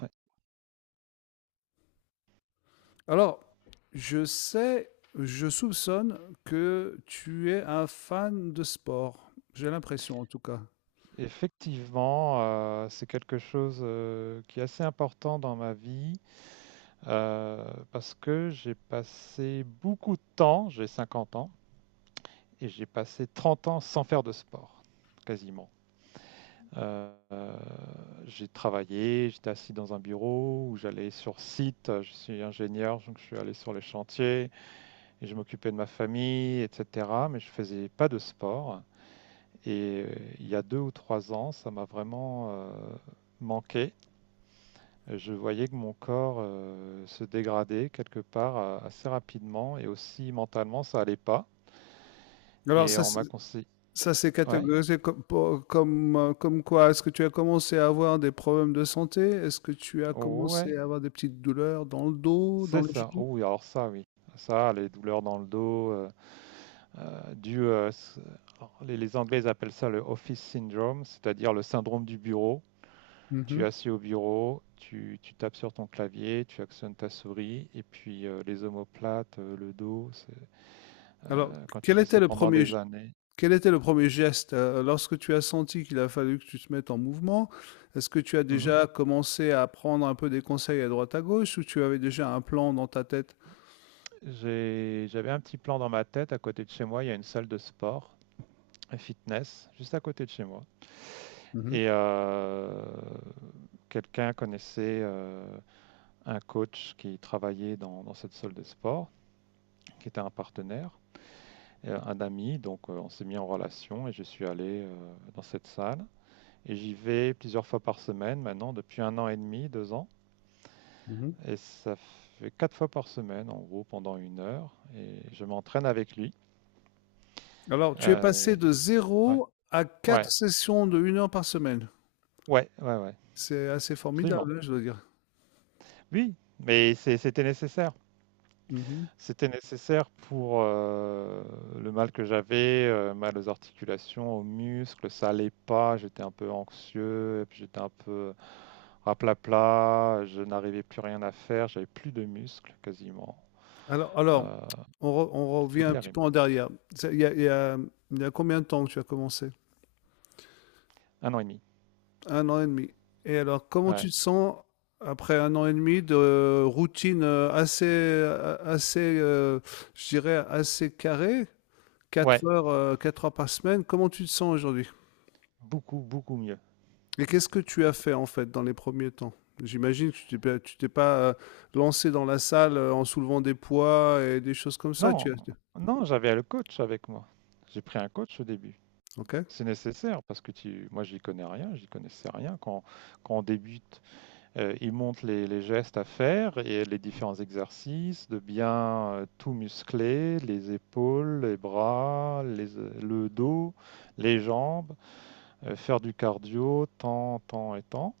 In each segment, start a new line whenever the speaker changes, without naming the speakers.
Ouais.
Alors, je sais, je soupçonne que tu es un fan de sport. J'ai l'impression, en tout cas.
Effectivement, c'est quelque chose qui est assez important dans ma vie, euh, parce que j'ai passé beaucoup de temps, j'ai 50 ans, et j'ai passé 30 ans sans faire de sport, quasiment. Euh, euh, j'ai travaillé, j'étais assis dans un bureau où j'allais sur site, je suis ingénieur, donc je suis allé sur les chantiers et je m'occupais de ma famille, etc. Mais je faisais pas de sport. Et il y a 2 ou 3 ans, ça m'a vraiment manqué. Je voyais que mon corps se dégradait quelque part, assez rapidement, et aussi mentalement, ça allait pas.
Alors,
Et
ça,
on m'a conseillé.
ça s'est
Ouais,
catégorisé comme, comme, comme quoi? Est-ce que tu as commencé à avoir des problèmes de santé? Est-ce que tu as
oh,
commencé
ouais,
à avoir des petites douleurs dans le dos, dans
c'est
les
ça.
genoux?
Oh, oui, alors ça, oui. Ça, les douleurs dans le dos, euh, du, euh, s- alors, les Anglais ils appellent ça le office syndrome, c'est-à-dire le syndrome du bureau. Tu es
Mhm.
assis au bureau, tu tapes sur ton clavier, tu actionnes ta souris, et puis les omoplates, le dos,
Alors,
quand tu
quel
fais ça
était le
pendant
premier
des années.
Quel était le premier geste lorsque tu as senti qu'il a fallu que tu te mettes en mouvement? Est-ce que tu as
Mhm.
déjà commencé à prendre un peu des conseils à droite à gauche ou tu avais déjà un plan dans ta tête?
J'avais un petit plan dans ma tête. À côté de chez moi, il y a une salle de sport, un fitness, juste à côté de chez moi.
Mmh mh.
Et quelqu'un connaissait un coach qui travaillait dans cette salle de sport, qui était un partenaire, un ami, donc on s'est mis en relation et je suis allé dans cette salle. Et j'y vais plusieurs fois par semaine maintenant, depuis 1 an et demi, 2 ans.
Mmh.
Et ça fait quatre fois par semaine, en gros, pendant 1 heure. Et je m'entraîne avec lui.
Alors, tu es
Euh,
passé de
ouais,
zéro à
ouais,
quatre sessions de 1 heure par semaine.
ouais, ouais, ouais,
C'est assez
absolument.
formidable, hein, je dois dire.
Oui, mais c'était nécessaire.
Mmh.
C'était nécessaire pour le mal que j'avais, mal aux articulations, aux muscles, ça allait pas, j'étais un peu anxieux, et puis j'étais un peu raplapla, je n'arrivais plus rien à faire, j'avais plus de muscles quasiment.
Alors
Euh,
alors, on revient
c'était
un petit peu
terrible.
en derrière. C'est il y a il y a il y a combien de temps que tu as commencé?
1 an et demi.
Un an et demi. Et alors, comment tu
Ouais.
te sens après un an et demi de routine assez, je dirais, assez carrée,
Ouais.
4 heures par semaine, comment tu te sens aujourd'hui?
Beaucoup, beaucoup mieux.
Et qu'est-ce que tu as fait en fait dans les premiers temps? J'imagine que tu t'es pas lancé dans la salle en soulevant des poids et des choses comme ça.
Non,
Tu as...
non, j'avais le coach avec moi. J'ai pris un coach au début.
Ok.
C'est nécessaire parce que moi, j'y connais rien, j'y connaissais rien. Quand on débute, il montre les gestes à faire et les différents exercices, de bien tout muscler, les épaules, les bras, le dos, les jambes, faire du cardio, tant, tant et tant.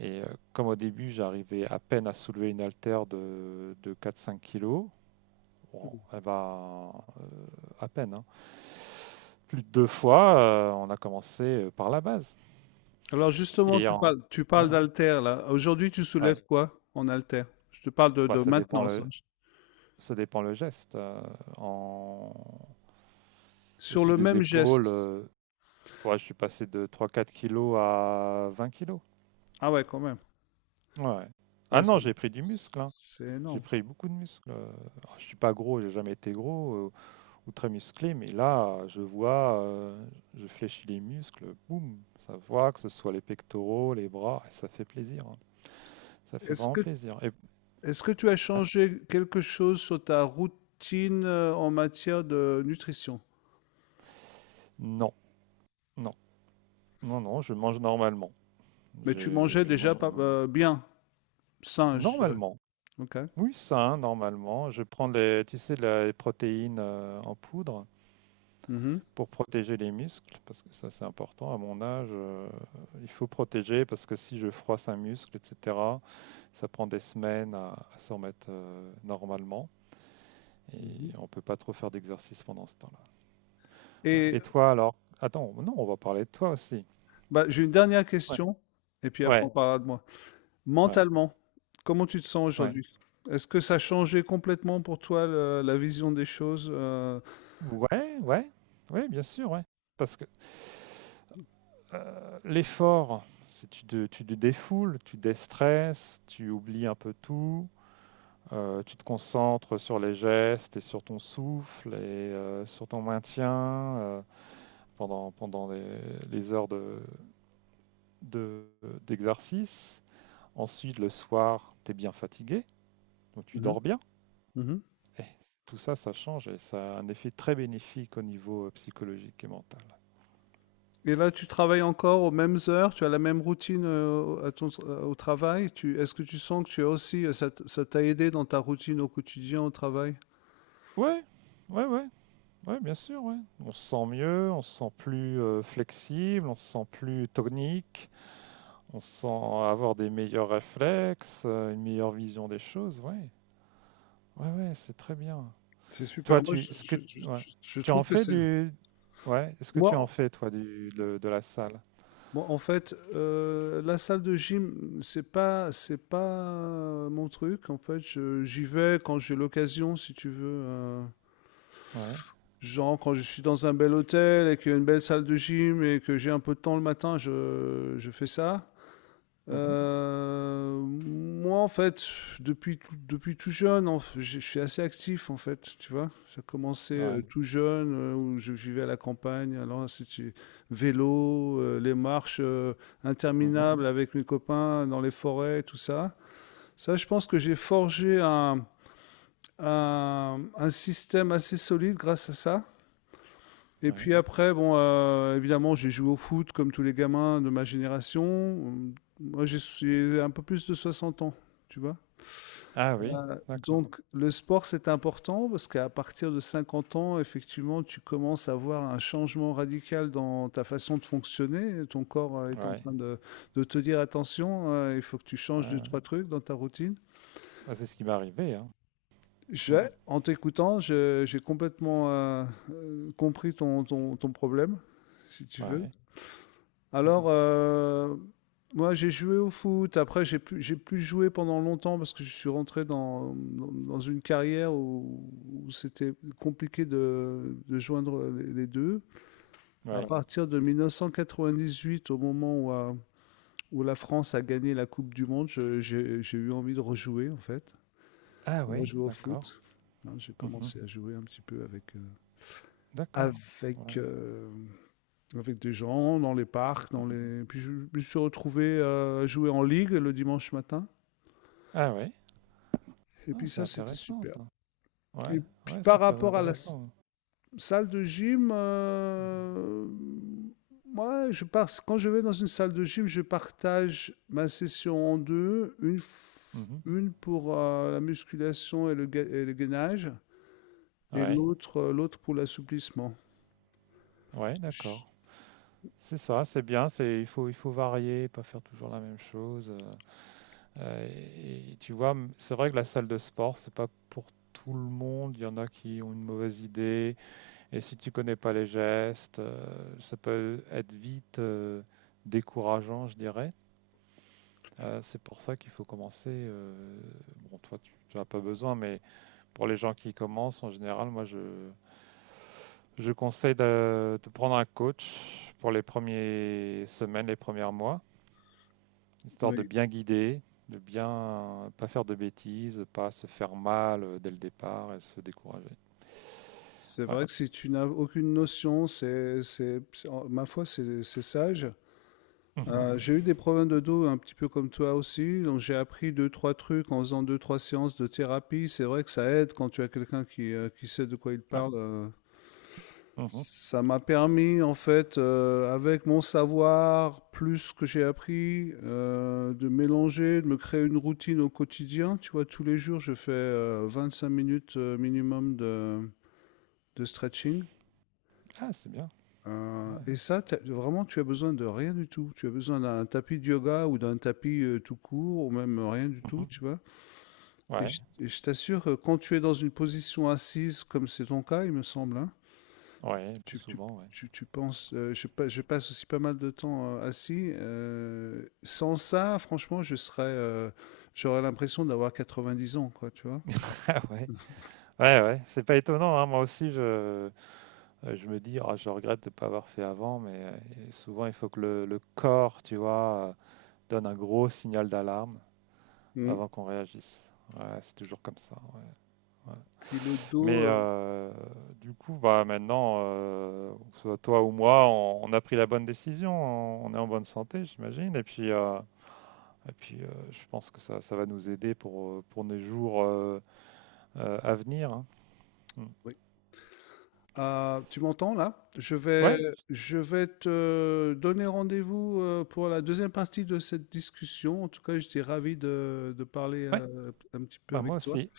Et comme au début, j'arrivais à peine à soulever une haltère de 4-5 kilos, bon,
Mm.
eh ben, euh, à peine, hein. Plus de deux fois, on a commencé par la base.
Alors justement,
Et en...
tu parles
Ouais,
d'haltère là. Aujourd'hui, tu
ouais.
soulèves quoi en haltère? Je te parle
Bah,
de
ça dépend
maintenance,
le,
hein.
ça dépend le geste. En...
Sur
Au-dessus
le
des
même
épaules,
geste.
ouais, je suis passé de 3-4 kilos à 20 kilos.
Ah ouais, quand même.
Ouais. Ah
Ouais,
non,
c'est
j'ai pris du muscle, hein.
c'est
J'ai
énorme.
pris beaucoup de muscle. Ah, je suis pas gros, j'ai jamais été gros, ou très musclé, mais là, je vois, je fléchis les muscles, boum, ça voit que ce soit les pectoraux, les bras, et ça fait plaisir, hein. Ça fait
Est-ce
vraiment
que
plaisir. Et
est-ce que tu as
ouais,
changé quelque chose sur ta routine, en matière de nutrition?
non, non, non, non, je mange normalement,
Mais tu
je,
mangeais
je
déjà
mange
pas
normalement,
bien, sain, je dirais.
normalement,
OK.
oui, sain, normalement, je prends les, tu sais, les protéines en poudre
Mmh mh.
pour protéger les muscles, parce que ça c'est important à mon âge, il faut protéger parce que si je froisse un muscle, etc. Ça prend des semaines à s'en remettre, normalement, et
Mmh.
on peut pas trop faire d'exercice pendant ce temps-là. Ouais.
et
Et toi alors? Attends, non, on va parler de toi aussi.
j'ai une dernière
Ouais,
question et puis après
ouais,
on parlera de moi.
ouais,
Mentalement, comment tu te sens
ouais.
aujourd'hui? Est-ce que ça a changé complètement pour toi le la vision des choses, heu?
Ouais, ouais, ouais, bien sûr, ouais. Parce que l'effort, c'est tu te défoules, tu déstresses, tu oublies un peu tout, tu te concentres sur les gestes et sur ton souffle et sur ton maintien, euh, pendant, les heures de d'exercice. Ensuite, le soir, tu es bien fatigué, donc tu
Mmh mh.
dors bien.
Mmh.
Et tout ça, ça change et ça a un effet très bénéfique au niveau psychologique et mental.
Et là, tu travailles encore aux mêmes heures, tu as la même routine à ton, au travail. Tu, est-ce que tu sens que tu as aussi, ça, ça t'a aidé dans ta routine au quotidien au travail?
Ouais, ouais, ouais, ouais, bien sûr, ouais. On se sent mieux, on se sent plus flexible, on se sent plus tonique, on se sent avoir des meilleurs réflexes, une meilleure vision des choses, ouais. Ouais, ouais, c'est très bien.
C'est
Toi,
super. Moi,
tu, ce que, ouais,
je
tu
trouve
en
que
fais
c'est.
du, ouais, est-ce que
Moi,
tu en
en
fais, toi, du, de la salle?
moi, en fait, la salle de gym, c'est pas mon truc. En fait, j'y vais quand j'ai l'occasion, si tu veux.
Ouais.
Genre, quand je suis dans un bel hôtel et qu'il y a une belle salle de gym et que j'ai un peu de temps le matin, je fais ça.
Mmh.
Moi, en fait, depuis tout jeune, je suis assez actif, en fait, tu vois. Ça a commencé
Ouais.
tout jeune, où je vivais à la campagne. Alors, c'était vélo, les marches
Mmh.
interminables avec mes copains dans les forêts, tout ça. Ça, je pense que j'ai forgé un système assez solide grâce à ça. Et
Ouais.
puis après, bon, évidemment, j'ai joué au foot comme tous les gamins de ma génération. Moi, j'ai un peu plus de 60 ans, tu vois.
Ah oui, d'accord.
Donc, le sport, c'est important parce qu'à partir de 50 ans, effectivement, tu commences à voir un changement radical dans ta façon de fonctionner. Ton corps est en
Ouais.
train de te dire attention, il faut que tu
Ouais,
changes deux,
ouais.
trois trucs dans ta routine.
Bah, c'est ce qui m'est arrivé, hein. Mmh.
En t'écoutant, j'ai complètement compris ton, ton problème, si tu veux.
Ouais. Mmh.
Alors, moi, j'ai joué au foot. Après, j'ai pu jouer pendant longtemps parce que je suis rentré dans une carrière où, où c'était compliqué de joindre les deux. À Ouais,
Ouais.
partir de 1998, au moment où, où la France a gagné la Coupe du Monde, j'ai eu envie de rejouer, en fait,
Ah
de
oui,
rejouer au
d'accord.
foot. Hein, j'ai
Mmh.
commencé à jouer un petit peu avec,
D'accord. Ouais.
avec euh, avec des gens dans les parcs, dans
Mmh.
les. Puis je me suis retrouvé à jouer en ligue le dimanche matin.
Ah oui.
Et
Ah,
puis
c'est
ça, c'était
intéressant
super.
ça.
Et
Ouais,
puis
ouais, c'est
par
très
rapport à la
intéressant.
salle de gym,
Mmh
moi, je pars, quand je vais dans une salle de gym, je partage ma session en deux,
mh. Mmh.
une pour la musculation et le, et le gainage, et
Ouais.
l'autre l'autre pour l'assouplissement.
Ouais,
Je-
d'accord. C'est ça, c'est bien, c'est il faut varier, pas faire toujours la même chose. Et tu vois, c'est vrai que la salle de sport, c'est pas pour tout le monde. Il y en a qui ont une mauvaise idée. Et si tu connais pas les gestes, ça peut être vite, décourageant, je dirais. C'est pour ça qu'il faut commencer. Bon, toi, n'as pas besoin, mais pour les gens qui commencent, en général, moi, je conseille de prendre un coach pour les premières semaines, les premiers mois, histoire de
Oui.
bien guider, de bien pas faire de bêtises, de pas se faire mal, dès le départ et se décourager.
C'est
Ouais.
vrai que si tu n'as aucune notion, ma foi, c'est sage.
Mhm.
J'ai eu des problèmes de dos un petit peu comme toi aussi, donc j'ai appris deux, trois trucs en faisant deux, trois séances de thérapie. C'est vrai que ça aide quand tu as quelqu'un qui sait de quoi il
Ouais.
parle, euh.
Mhm.
Ça m'a permis, en fait, avec mon savoir, plus ce que j'ai appris, de mélanger, de me créer une routine au quotidien. Tu vois, tous les jours, je fais 5 minutes minimum de stretching.
Ah, c'est bien. Ouais.
Et ça, tu vraiment, tu as besoin de rien du tout. Tu as besoin d'un tapis de yoga ou d'un tapis, tout court ou même rien du tout,
Mmh.
tu vois?
Ouais,
Et je t'assure que quand tu es dans une position assise, comme c'est ton cas, il me semble, hein,
ouais, plus
tu tu
souvent, ouais.
tu penses, je passe aussi pas mal de temps, assis, sans ça, franchement, je serais, j'aurais l'impression d'avoir 90 ans, quoi, tu vois?
Ah, ouais, ouais, ouais, c'est pas étonnant, hein. Moi aussi, je me dis: «Ah, je regrette de ne pas avoir fait avant», mais souvent, il faut que le corps, tu vois, donne un gros signal d'alarme
Mmh.
avant qu'on réagisse. Ouais, c'est toujours comme ça, ouais, ouais.
Puis le dos,
Mais du coup, bah, maintenant, que ce soit toi ou moi, on a pris la bonne décision, on est en bonne santé, j'imagine, et puis je pense que ça va nous aider pour, nos jours, euh, à venir, hein. Mm.
euh, tu m'entends là?
Ouais,
Je vais te donner rendez-vous pour la deuxième partie de cette discussion. En tout cas, j'étais ravi de parler
ouais,
un petit peu
bah moi
avec toi.
aussi.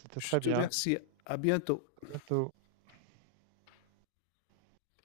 C'était
Je
très
te
bien.
remercie. À bientôt.
À bientôt.